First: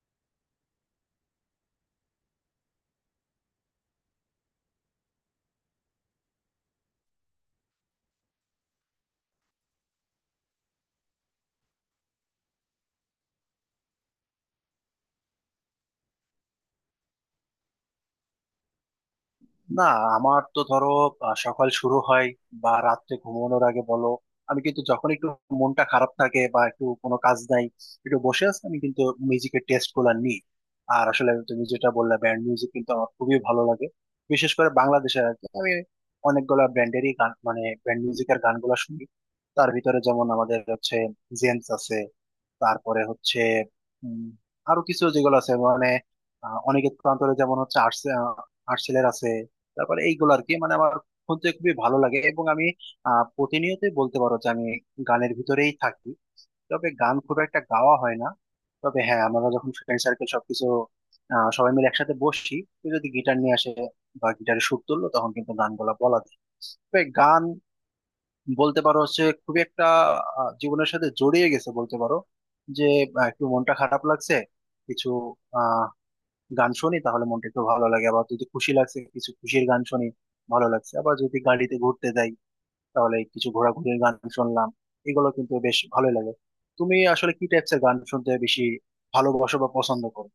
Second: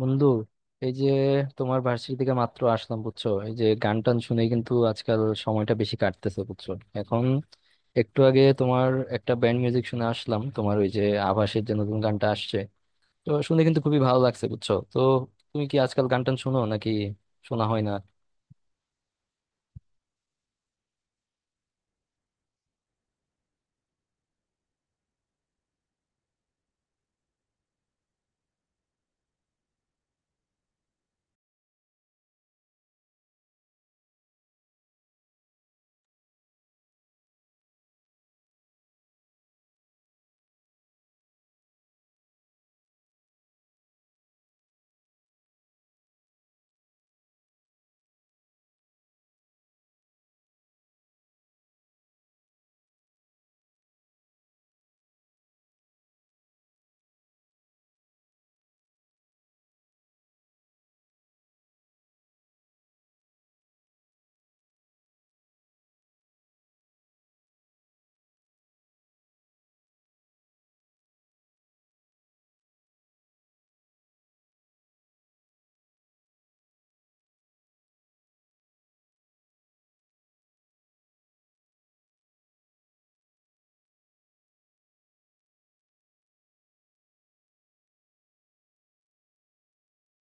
বন্ধু, এই যে তোমার ভার্সিটি থেকে মাত্র আসলাম বুঝছো, এই যে গান টান শুনে কিন্তু আজকাল সময়টা বেশি কাটতেছে বুঝছো। এখন একটু আগে তোমার একটা ব্যান্ড মিউজিক শুনে আসলাম, তোমার ওই যে আভাসের যে নতুন গানটা আসছে, তো শুনে কিন্তু খুবই ভালো লাগছে বুঝছো। তো তুমি কি আজকাল গান টান শুনো নাকি শোনা হয় না? না, আমার তো ধরো সকাল শুরু হয় বা রাত্রে ঘুমানোর আগে বলো, আমি কিন্তু যখন একটু মনটা খারাপ থাকে বা একটু কোনো কাজ নাই, একটু বসে আছি আমি কিন্তু মিউজিকের টেস্ট গুলা নিই। আর আসলে তুমি যেটা বললে, ব্যান্ড মিউজিক কিন্তু আমার খুবই ভালো লাগে। বিশেষ করে বাংলাদেশের আর কি, আমি অনেকগুলো ব্যান্ডেরই গান মানে ব্যান্ড মিউজিকের গানগুলো শুনি। তার ভিতরে যেমন আমাদের হচ্ছে জেমস আছে, তারপরে হচ্ছে উম, আরো কিছু যেগুলো আছে মানে অনেকের প্রান্তরে যেমন হচ্ছে আর্টস, আর্টসেলের আছে। তারপরে এইগুলো আর কি, মানে আমার শুনতে খুবই ভালো লাগে এবং আমি প্রতিনিয়তই বলতে পারো যে আমি গানের ভিতরেই থাকি। তবে গান খুব একটা গাওয়া হয় না। তবে হ্যাঁ, আমরা যখন ফ্রেন্ড সার্কেল সবকিছু, সবাই মিলে একসাথে বসছি, কেউ যদি গিটার নিয়ে আসে বা গিটারে সুর তুললো, তখন কিন্তু গানগুলো বলা বলা যায়। তবে গান বলতে পারো হচ্ছে খুবই একটা জীবনের সাথে জড়িয়ে গেছে বলতে পারো। যে একটু মনটা খারাপ লাগছে, কিছু গান শুনি তাহলে মনটা একটু ভালো লাগে। আবার যদি খুশি লাগছে, কিছু খুশির গান শুনি, ভালো লাগছে। আবার যদি গাড়িতে ঘুরতে যাই, তাহলে কিছু ঘোরাঘুরির গান শুনলাম, এগুলো কিন্তু বেশ ভালোই লাগে। তুমি আসলে কি টাইপসের গান শুনতে বেশি ভালোবাসো বা পছন্দ করো?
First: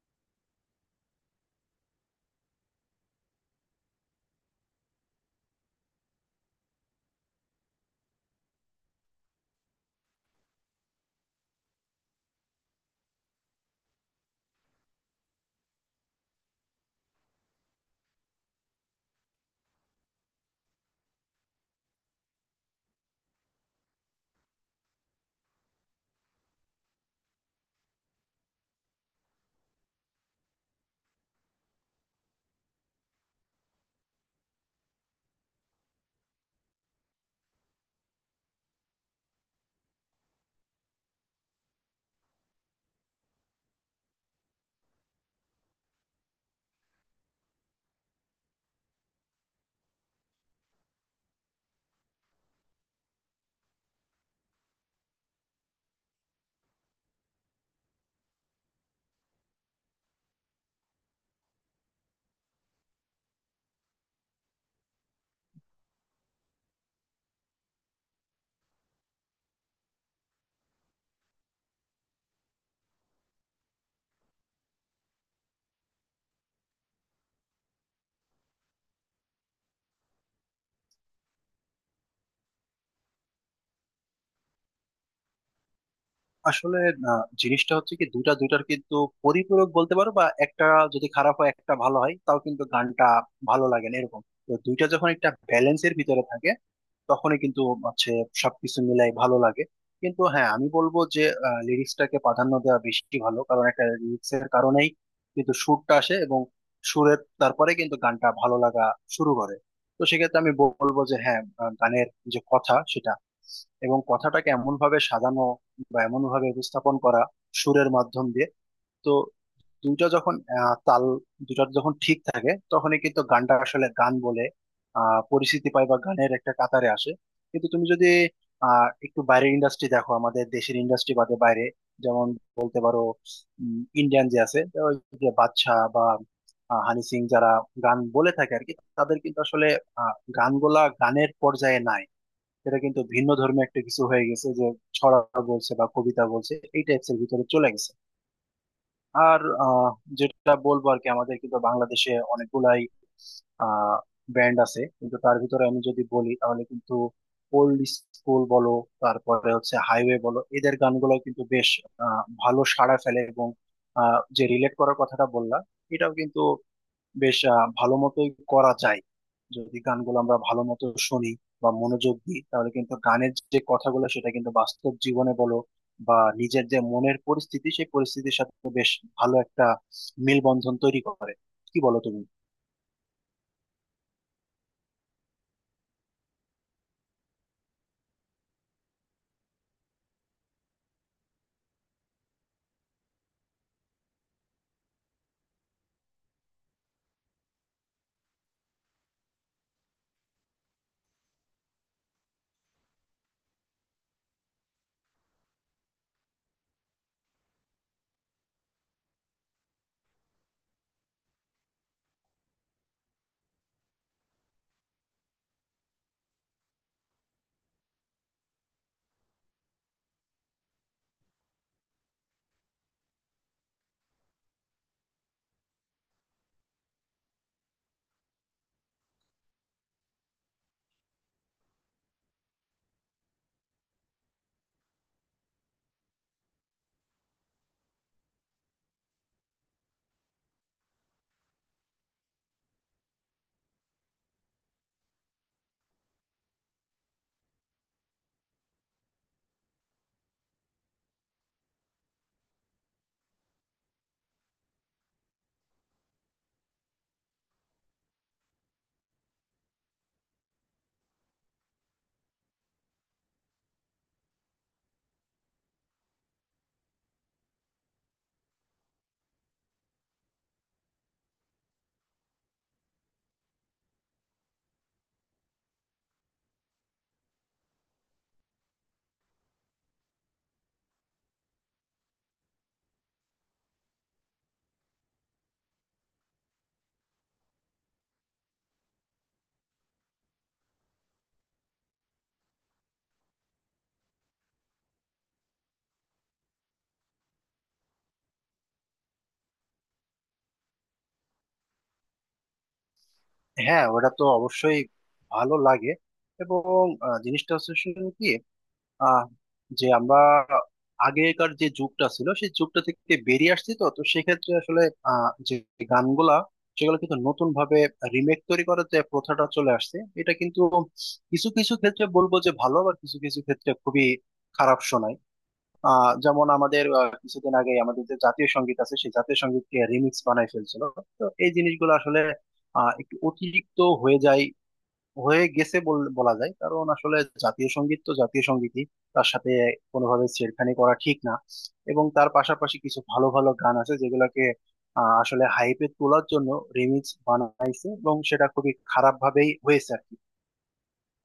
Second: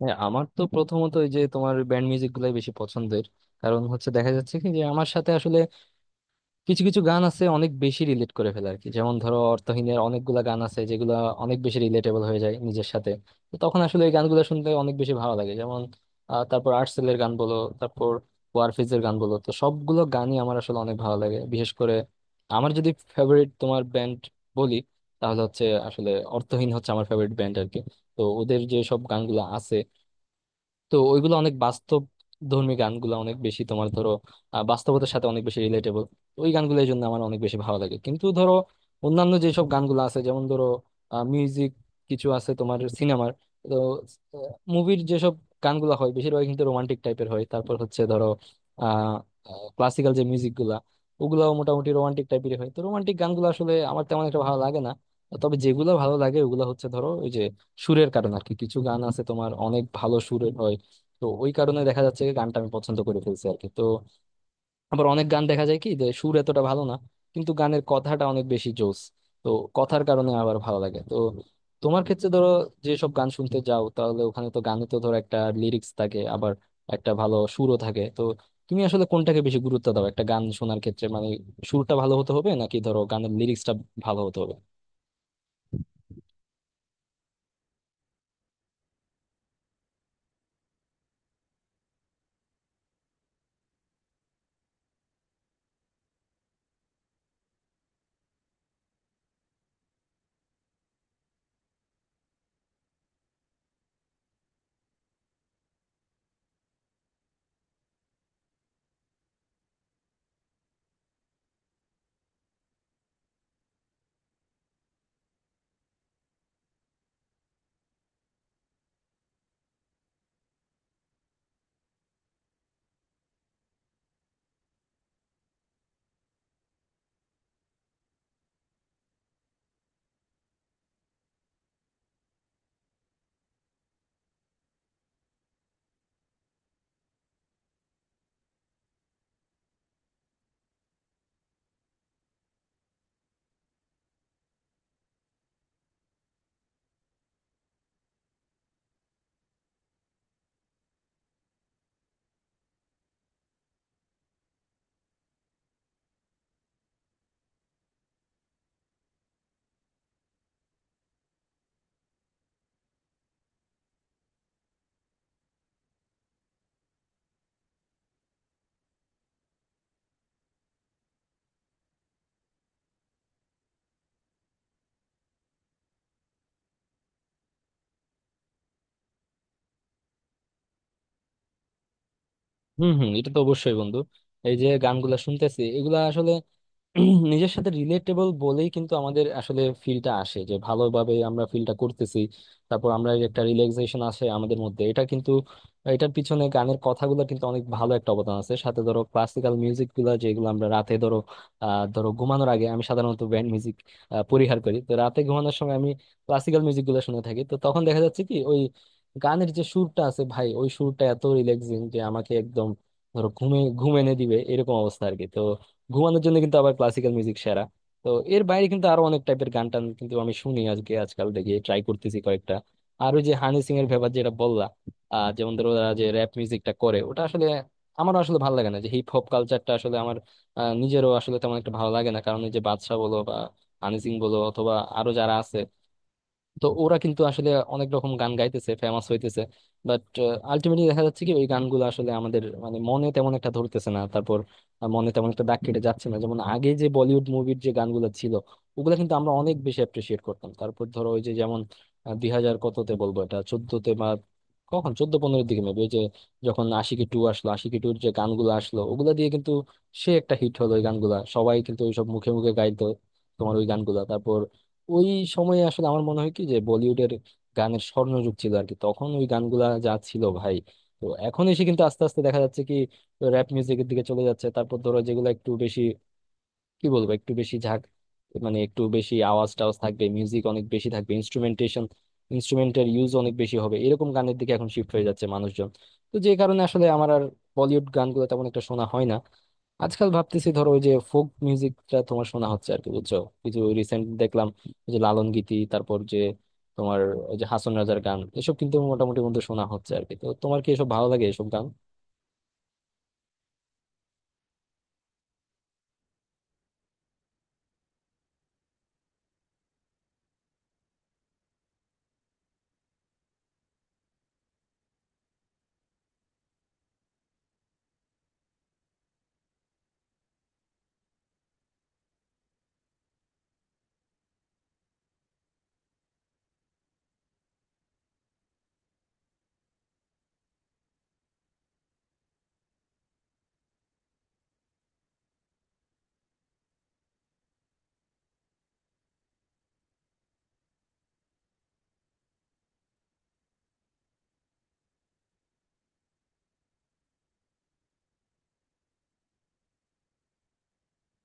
হ্যাঁ, আমার তো প্রথমত ওই যে তোমার ব্যান্ড মিউজিক গুলাই বেশি পছন্দের। কারণ হচ্ছে দেখা যাচ্ছে কি যে আমার সাথে আসলে কিছু কিছু গান আছে অনেক বেশি রিলেট করে ফেলে আর কি। যেমন ধরো অর্থহীনের অনেকগুলা গান আছে যেগুলো অনেক বেশি রিলেটেবল হয়ে যায় নিজের সাথে। তো তখন আসলে এই গানগুলো শুনতে অনেক বেশি ভালো লাগে। যেমন তারপর আর্টসেলের গান বলো, তারপর ওয়ারফিজের গান বলো, তো সবগুলো গানই আমার আসলে অনেক ভালো লাগে। বিশেষ করে আমার যদি ফেভারিট তোমার ব্যান্ড বলি, তাহলে হচ্ছে আসলে অর্থহীন হচ্ছে আমার ফেভারিট ব্যান্ড আর কি। তো ওদের যে সব গানগুলো আছে, তো ওইগুলো অনেক বাস্তব ধর্মী গানগুলো অনেক বেশি তোমার ধরো বাস্তবতার সাথে অনেক বেশি রিলেটেবল ওই গানগুলো, এই জন্য আমার অনেক বেশি ভালো লাগে। কিন্তু ধরো অন্যান্য যেসব গানগুলো আছে, যেমন ধরো মিউজিক কিছু আছে তোমার সিনেমার, তো মুভির যেসব গানগুলো হয় বেশিরভাগ কিন্তু রোমান্টিক টাইপের হয়। তারপর হচ্ছে ধরো আহ ক্লাসিক্যাল যে মিউজিক গুলা, ওগুলাও মোটামুটি রোমান্টিক টাইপের হয়। তো রোমান্টিক গানগুলো আসলে আমার তেমন একটা ভালো লাগে না। তবে যেগুলো ভালো লাগে ওগুলো হচ্ছে ধরো ওই যে সুরের কারণে আর কি। কিছু গান আছে তোমার অনেক ভালো সুরের হয়, তো ওই কারণে দেখা যাচ্ছে কি গানটা আমি পছন্দ করে ফেলছি আর কি। তো আবার অনেক গান দেখা যায় কি যে সুর এতটা ভালো না, কিন্তু গানের কথাটা অনেক বেশি জোস, তো কথার কারণে আবার ভালো লাগে। তো তোমার ক্ষেত্রে ধরো যেসব গান শুনতে যাও, তাহলে ওখানে তো গানে তো ধরো একটা লিরিক্স থাকে, আবার একটা ভালো সুরও থাকে। তো তুমি আসলে কোনটাকে বেশি গুরুত্ব দাও একটা গান শোনার ক্ষেত্রে, মানে সুরটা ভালো হতে হবে নাকি ধরো গানের লিরিক্সটা ভালো হতে হবে? আসলে জিনিসটা হচ্ছে কি, দুইটা দুইটার কিন্তু পরিপূরক বলতে পারো। বা একটা যদি খারাপ হয় একটা ভালো হয় তাও কিন্তু গানটা ভালো লাগে না এরকম। তো দুইটা যখন একটা ব্যালেন্সের ভিতরে থাকে তখনই কিন্তু হচ্ছে সবকিছু মিলাই ভালো লাগে। কিন্তু হ্যাঁ, আমি বলবো যে লিরিক্সটাকে প্রাধান্য দেওয়া বেশি ভালো। কারণ একটা লিরিক্সের কারণেই কিন্তু সুরটা আসে এবং সুরের তারপরে কিন্তু গানটা ভালো লাগা শুরু করে। তো সেক্ষেত্রে আমি বলবো যে হ্যাঁ, গানের যে কথা সেটা এবং কথাটাকে এমন ভাবে সাজানো বা এমন ভাবে উপস্থাপন করা সুরের মাধ্যম দিয়ে। তো দুইটা যখন তাল, দুইটা যখন ঠিক থাকে তখনই কিন্তু গানটা আসলে গান বলে পরিচিতি পায় বা গানের একটা কাতারে আসে। কিন্তু তুমি যদি একটু বাইরের ইন্ডাস্ট্রি দেখো, আমাদের দেশের ইন্ডাস্ট্রি বাদে বাইরে, যেমন বলতে পারো ইন্ডিয়ান যে আছে, তো ওই যে বাদশা বা হানি সিং, যারা গান বলে থাকে আর কি, তাদের কিন্তু আসলে আহ, গানগুলা গানের পর্যায়ে নাই। এটা কিন্তু ভিন্ন ধর্মী একটা কিছু হয়ে গেছে, যে ছড়া বলছে বা কবিতা বলছে এই টাইপস এর ভিতরে চলে গেছে। আর যেটা বলবো আর কি, আমাদের কিন্তু বাংলাদেশে অনেকগুলাই আহ ব্যান্ড আছে, কিন্তু তার ভিতরে আমি যদি বলি তাহলে কিন্তু ওল্ড স্কুল বলো, তারপরে হচ্ছে হাইওয়ে বলো, এদের গানগুলো কিন্তু বেশ ভালো সাড়া ফেলে। এবং যে রিলেট করার কথাটা বললা, এটাও কিন্তু বেশ ভালো মতোই করা যায়। যদি গানগুলো আমরা ভালো মতো শুনি বা মনোযোগ দিই, তাহলে কিন্তু গানের যে কথাগুলো সেটা কিন্তু বাস্তব জীবনে বলো বা নিজের যে মনের পরিস্থিতি, সেই পরিস্থিতির সাথে বেশ ভালো একটা মেলবন্ধন তৈরি করে। কি বলো তুমি? হুম হুম, এটা তো অবশ্যই বন্ধু। এই যে গানগুলা শুনতেছি এগুলা নিজের সাথে রিলেটেবল বলেই কিন্তু আমাদের আসলে ফিলটা আসে, যে ভালোভাবে আমরা ফিলটা করতেছি। তারপর আমরা এই একটা রিল্যাক্সেশন আসে আমাদের মধ্যে, এটা কিন্তু, এটার পিছনে গানের কথাগুলো কিন্তু অনেক ভালো একটা অবদান আছে। সাথে ধরো ক্লাসিক্যাল মিউজিক গুলা যেগুলো আমরা রাতে ধরো ধরো ঘুমানোর আগে আমি সাধারণত ব্যান্ড মিউজিক পরিহার করি। তো রাতে ঘুমানোর সময় আমি ক্লাসিক্যাল মিউজিক গুলো শুনে থাকি। তো তখন দেখা যাচ্ছে কি ওই গানের যে সুরটা আছে ভাই, ওই সুরটা এত রিল্যাক্সিং যে আমাকে একদম ধরো ঘুমে ঘুম এনে দিবে এরকম অবস্থা আর কি। তো ঘুমানোর জন্য কিন্তু আবার ক্লাসিক্যাল মিউজিক সেরা। তো এর বাইরে কিন্তু আরো অনেক টাইপের গান টান কিন্তু আমি শুনি, আজকে আজকাল দেখি ট্রাই করতেছি কয়েকটা। আর ওই যে হানি সিং এর ব্যাপার যেটা বললা, যেমন ধরো ওরা যে র্যাপ মিউজিকটা করে ওটা আসলে আমার আসলে ভালো লাগে না। যে হিপ হপ কালচারটা আসলে আমার নিজেরও আসলে তেমন একটা ভালো লাগে না। কারণ এই যে বাদশা বলো বা হানি সিং বলো অথবা আরো যারা আছে, তো ওরা কিন্তু আসলে অনেক রকম গান গাইতেছে, ফেমাস হইতেছে। বাট আলটিমেটলি দেখা যাচ্ছে কি ওই গানগুলো আসলে আমাদের মানে মনে তেমন একটা ধরতেছে না, তারপর মনে তেমন একটা দাগ কেটে যাচ্ছে না। যেমন আগে যে বলিউড মুভির যে গানগুলো ছিল, ওগুলো কিন্তু আমরা অনেক বেশি অ্যাপ্রিসিয়েট করতাম। তারপর ধরো ওই যে যেমন দুই হাজার কততে বলবো, এটা চোদ্দতে বা কখন চোদ্দ পনেরোর দিকে মেবি, ওই যে যখন আশিকি টু আসলো, আশিকি টুর যে গানগুলো আসলো ওগুলা দিয়ে কিন্তু সে একটা হিট হলো। ওই গানগুলা সবাই কিন্তু ওইসব মুখে মুখে গাইতো, তোমার ওই গানগুলা। তারপর ওই সময়ে আসলে আমার মনে হয় কি যে বলিউডের গানের স্বর্ণযুগ ছিল আর কি, তখন ওই গানগুলা যা ছিল ভাই। তো এখন এসে কিন্তু আস্তে আস্তে দেখা যাচ্ছে কি র্যাপ মিউজিকের দিকে চলে যাচ্ছে। তারপর ধরো যেগুলো একটু বেশি, কি বলবো, একটু বেশি ঝাঁক, মানে একটু বেশি আওয়াজ টাওয়াজ থাকবে, মিউজিক অনেক বেশি থাকবে, ইনস্ট্রুমেন্টেশন ইনস্ট্রুমেন্টের ইউজ অনেক বেশি হবে, এরকম গানের দিকে এখন শিফট হয়ে যাচ্ছে মানুষজন। তো যে কারণে আসলে আমার আর বলিউড গানগুলো তেমন একটা শোনা হয় না। আজকাল ভাবতেছি ধরো ওই যে ফোক মিউজিকটা তোমার শোনা হচ্ছে আর কি বুঝছো। কিছু রিসেন্ট দেখলাম ওই যে লালন গীতি, তারপর যে তোমার ওই যে হাসন রাজার গান, এসব কিন্তু মোটামুটি বন্ধু শোনা হচ্ছে আর কি। তো তোমার কি এসব ভালো লাগে এসব গান? হ্যাঁ, ওটা তো অবশ্যই ভালো লাগে। এবং জিনিসটা হচ্ছে শুধু কি আহ যে আমরা আগেকার যে যুগটা ছিল সেই যুগটা থেকে বেরিয়ে আসছি, তো তো সেক্ষেত্রে আসলে যে গানগুলা, সেগুলো কিন্তু নতুন ভাবে রিমেক তৈরি করার যে প্রথাটা চলে আসছে, এটা কিন্তু কিছু কিছু ক্ষেত্রে বলবো যে ভালো, আবার কিছু কিছু ক্ষেত্রে খুবই খারাপ শোনায়। যেমন আমাদের কিছুদিন আগে আমাদের যে জাতীয় সঙ্গীত আছে, সেই জাতীয় সঙ্গীতকে রিমিক্স বানায় ফেলছিল। তো এই জিনিসগুলো আসলে একটু অতিরিক্ত হয়ে যায়, হয়ে গেছে বলা যায়। কারণ আসলে জাতীয় সঙ্গীত তো জাতীয় সঙ্গীতই, তার সাথে কোনোভাবে ছেড়খানি করা ঠিক না। এবং তার পাশাপাশি কিছু ভালো ভালো গান আছে যেগুলোকে আসলে হাইপে তোলার জন্য রিমিক্স বানাইছে এবং সেটা খুবই খারাপ ভাবেই হয়েছে আর কি।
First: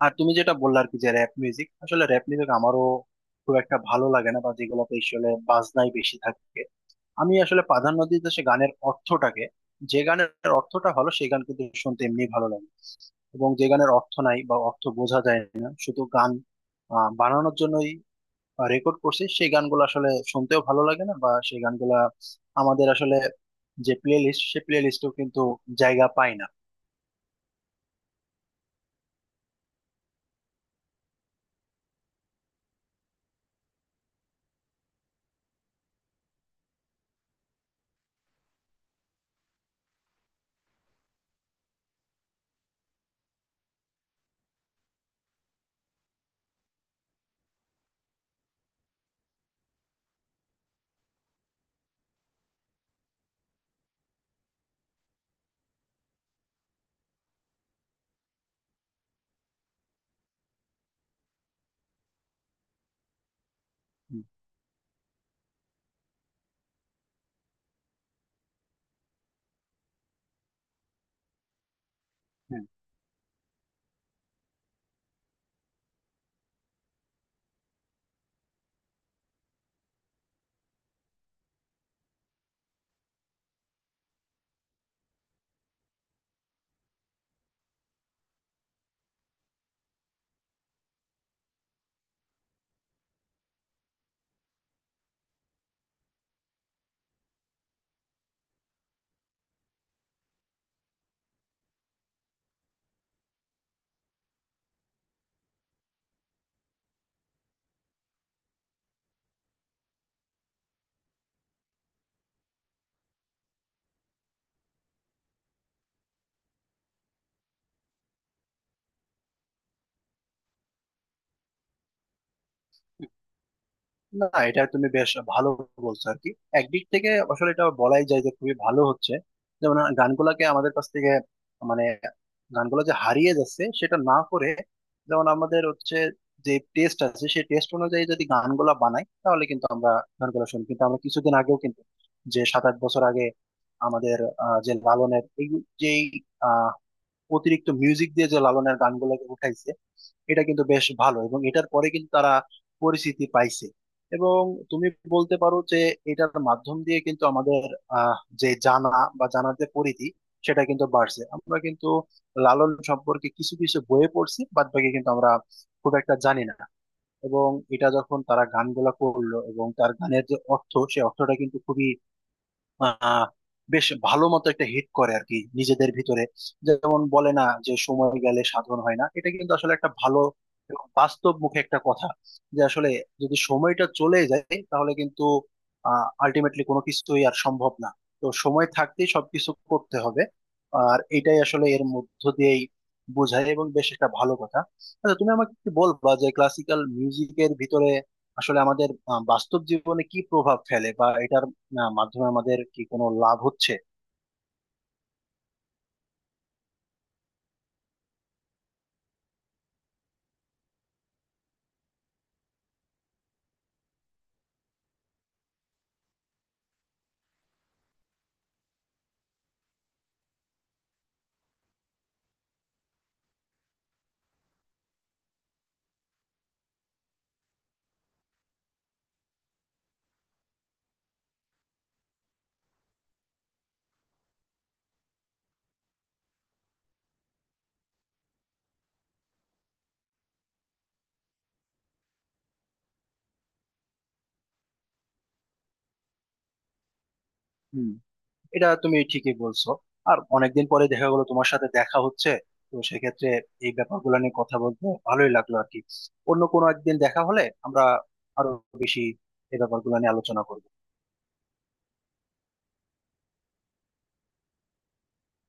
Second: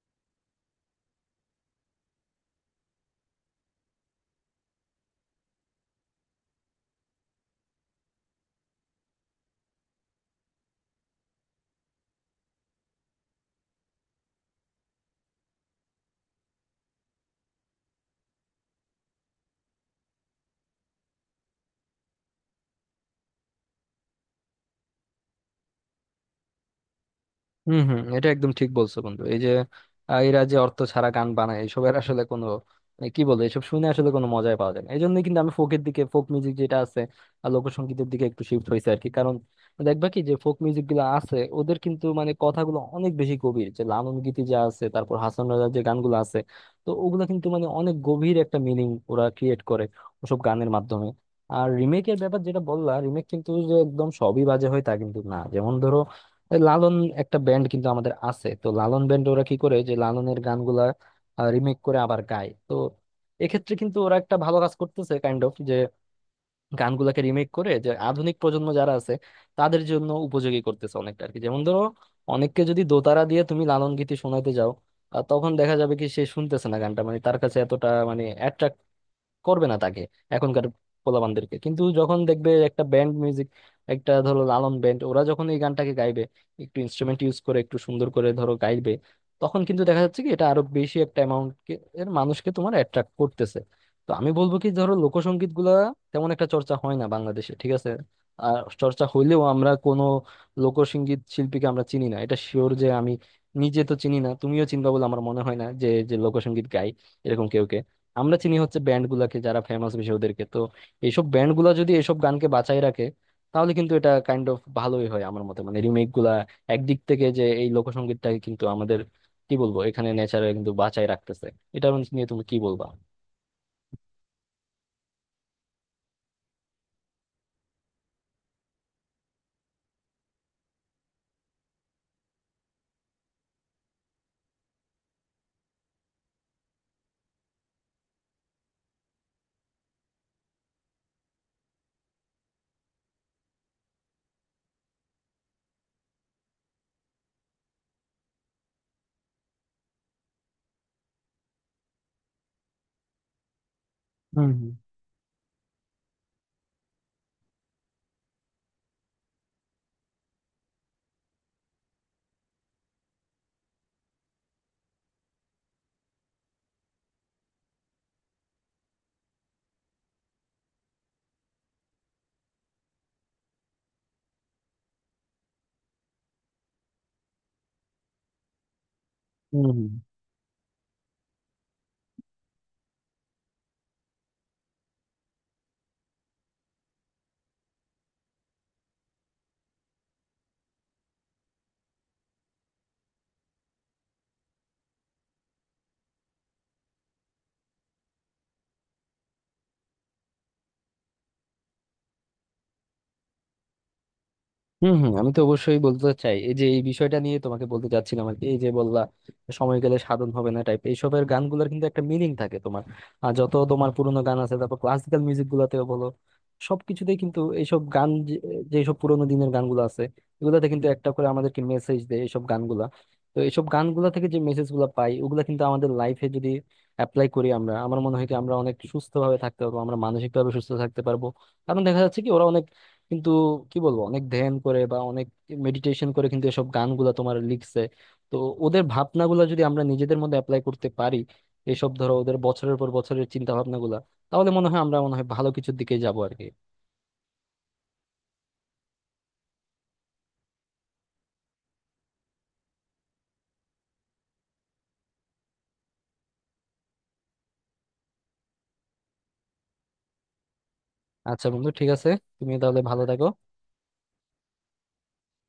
আর তুমি যেটা বললে আর কি, যে র্যাপ মিউজিক, আসলে র্যাপ মিউজিক আমারও খুব একটা ভালো লাগে না, বা যেগুলোতে আসলে বাজনাই বেশি থাকে। আমি আসলে প্রাধান্য দিতে সে গানের অর্থটাকে। যে গানের অর্থটা ভালো সেই গান কিন্তু শুনতে এমনি ভালো লাগে। এবং যে গানের অর্থ নাই বা অর্থ বোঝা যায় না, শুধু গান বানানোর জন্যই রেকর্ড করছে, সেই গানগুলো আসলে শুনতেও ভালো লাগে না। বা সেই গানগুলা আমাদের আসলে যে প্লে লিস্ট, সেই প্লে লিস্টেও কিন্তু জায়গা পায় না। হম হম, এটা একদম ঠিক বলছো বন্ধু। এই যে এরা যে অর্থ ছাড়া গান বানায় এসবের আসলে কোনো মানে, কি বলবো, এসব শুনে আসলে কোনো মজাই পাওয়া যায় না। এই জন্যই কিন্তু আমি ফোকের দিকে, ফোক মিউজিক যেটা আছে আর লোকসঙ্গীতের দিকে একটু শিফট হয়েছে আর কি। কারণ দেখবা কি যে ফোক মিউজিক গুলো আছে ওদের কিন্তু মানে কথাগুলো অনেক বেশি গভীর। যে লালন গীতি যা আছে, তারপর হাসান রাজার যে গানগুলো আছে, তো ওগুলো কিন্তু মানে অনেক গভীর একটা মিনিং ওরা ক্রিয়েট করে ওসব গানের মাধ্যমে। আর রিমেকের ব্যাপার যেটা বললা, রিমেক কিন্তু যে একদম সবই বাজে হয় তা কিন্তু না। যেমন ধরো এই লালন, একটা ব্যান্ড কিন্তু আমাদের আছে তো, লালন ব্যান্ড, ওরা কি করে যে লালনের গানগুলা রিমেক করে আবার গায়। তো এক্ষেত্রে কিন্তু ওরা হুম, একটা ভালো কাজ করতেছে কাইন্ড অফ, যে গানগুলাকে রিমেক করে যে আধুনিক প্রজন্ম যারা আছে তাদের জন্য উপযোগী করতেছে অনেকটা আর কি। যেমন ধরো অনেককে হুম। যদি দোতারা দিয়ে তুমি লালন গীতি শোনাতে যাও, তখন দেখা যাবে কি সে শুনতেছে না গানটা, মানে তার কাছে এতটা মানে করবে না। তাকে এখনকার পোলাপানদেরকে কিন্তু যখন দেখবে একটা ব্যান্ড মিউজিক, একটা ধরো লালন ব্যান্ড ওরা যখন এই গানটাকে গাইবে, একটু ইনস্ট্রুমেন্ট ইউজ করে একটু সুন্দর করে ধরো গাইবে, তখন কিন্তু দেখা যাচ্ছে কি এটা আরো বেশি একটা অ্যামাউন্ট এর মানুষকে তোমার অ্যাট্রাক্ট করতেছে। তো আমি বলবো কি ধরো লোকসঙ্গীত গুলা তেমন একটা চর্চা হয় না বাংলাদেশে, ঠিক আছে। আর চর্চা হইলেও আমরা কোনো লোকসঙ্গীত শিল্পীকে আমরা চিনি না, এটা শিওর। যে আমি নিজে তো চিনি না, তুমিও চিনবা বলে আমার মনে হয় না, যে যে লোকসঙ্গীত গাই এরকম কেউ। আমরা চিনি হচ্ছে ব্যান্ড গুলাকে যারা ফেমাস বেশি ওদেরকে। তো এইসব ব্যান্ড গুলা যদি এসব গানকে বাঁচাই রাখে, তাহলে কিন্তু এটা কাইন্ড অফ ভালোই হয় আমার মতে। মানে রিমেক গুলা একদিক থেকে যে এই লোকসঙ্গীতটাকে কিন্তু আমাদের কি বলবো এখানে নেচারে কিন্তু বাঁচাই রাখতেছে। এটা নিয়ে তুমি কি বলবা? না, এটা তুমি বেশ ভালো বলছো আর কি। একদিক থেকে আসলে এটা বলাই যায় যে খুবই ভালো হচ্ছে। যেমন গানগুলাকে আমাদের কাছ থেকে মানে গানগুলো যে হারিয়ে যাচ্ছে সেটা না করে, যেমন আমাদের হচ্ছে যে টেস্ট আছে সেই টেস্ট অনুযায়ী যদি গানগুলা বানাই তাহলে কিন্তু আমরা গানগুলো শুনি। কিন্তু আমরা কিছুদিন আগেও কিন্তু, যে 7-8 বছর আগে, আমাদের যে লালনের এই যে অতিরিক্ত মিউজিক দিয়ে যে লালনের গানগুলোকে উঠাইছে, এটা কিন্তু বেশ ভালো। এবং এটার পরে কিন্তু তারা পরিচিতি পাইছে। এবং হুম হুম। তুমি বলতে পারো যে এটার মাধ্যম দিয়ে কিন্তু আমাদের আহ, যে জানা বা জানার যে পরিধি, সেটা কিন্তু বাড়ছে। আমরা কিন্তু লালন সম্পর্কে কিছু কিছু বইয়ে পড়ছি, বাদ বাকি কিন্তু আমরা খুব একটা জানি না। এবং এটা যখন তারা গানগুলা করলো এবং তার গানের যে অর্থ সে অর্থটা কিন্তু খুবই আহ বেশ ভালো মতো একটা হিট করে আর কি নিজেদের ভিতরে। যেমন বলে না যে সময় গেলে সাধন হয় না, এটা কিন্তু হুম আসলে একটা হুম। ভালো বাস্তব মুখে একটা কথা। যে আসলে যদি সময়টা চলে যায় তাহলে কিন্তু আলটিমেটলি কোনো কিছুই আর সম্ভব না। তো সময় থাকতেই সবকিছু করতে হবে। আর এটাই আসলে এর মধ্য দিয়েই বোঝায় এবং বেশ একটা ভালো কথা। আচ্ছা, তুমি আমাকে কি বলবা যে ক্লাসিক্যাল মিউজিকের ভিতরে আসলে আমাদের বাস্তব জীবনে কি প্রভাব ফেলে বা এটার না মাধ্যমে আমাদের কি কোনো লাভ হচ্ছে? হম হম, আমি তো অবশ্যই বলতে চাই এই যে এই বিষয়টা নিয়ে তোমাকে বলতে চাচ্ছিলাম আর কি। এই যে বললা সময় গেলে সাধন হবে না টাইপ, এইসবের গানগুলোর কিন্তু একটা মিনিং থাকে তোমার। আর যত তোমার পুরোনো গান আছে, তারপর ক্লাসিক্যাল মিউজিক গুলাতেও বলো সবকিছুতেই কিন্তু এইসব গান যেসব পুরোনো দিনের গানগুলো আছে এগুলাতে কিন্তু একটা করে আমাদেরকে মেসেজ দেয় এইসব গানগুলা। তো এইসব গানগুলা থেকে যে মেসেজ গুলা পাই ওগুলা কিন্তু আমাদের লাইফে যদি অ্যাপ্লাই করি আমরা, আমার মনে হয় কি আমরা অনেক সুস্থ ভাবে থাকতে পারবো, আমরা মানসিক ভাবে সুস্থ থাকতে পারবো। কারণ দেখা যাচ্ছে কি ওরা অনেক কিন্তু, কি বলবো, অনেক ধ্যান করে বা অনেক মেডিটেশন করে কিন্তু এসব গানগুলা তোমার লিখছে। তো ওদের ভাবনাগুলা যদি আমরা নিজেদের মধ্যে অ্যাপ্লাই করতে পারি, এসব ধরো ওদের বছরের পর বছরের চিন্তা ভাবনাগুলা, তাহলে মনে হয় আমরা মনে হয় ভালো কিছুর দিকে যাবো আর কি। হুম, এটা তুমি ঠিকই বলছো। আর অনেকদিন পরে দেখা গেলো তোমার সাথে দেখা হচ্ছে, তো সেক্ষেত্রে এই ব্যাপারগুলো নিয়ে কথা বলতে ভালোই লাগলো আর কি। অন্য কোনো একদিন দেখা হলে আমরা আরো বেশি এই ব্যাপারগুলো নিয়ে আলোচনা করবো। আচ্ছা বন্ধু, ঠিক আছে, তুমি তাহলে ভালো থাকো।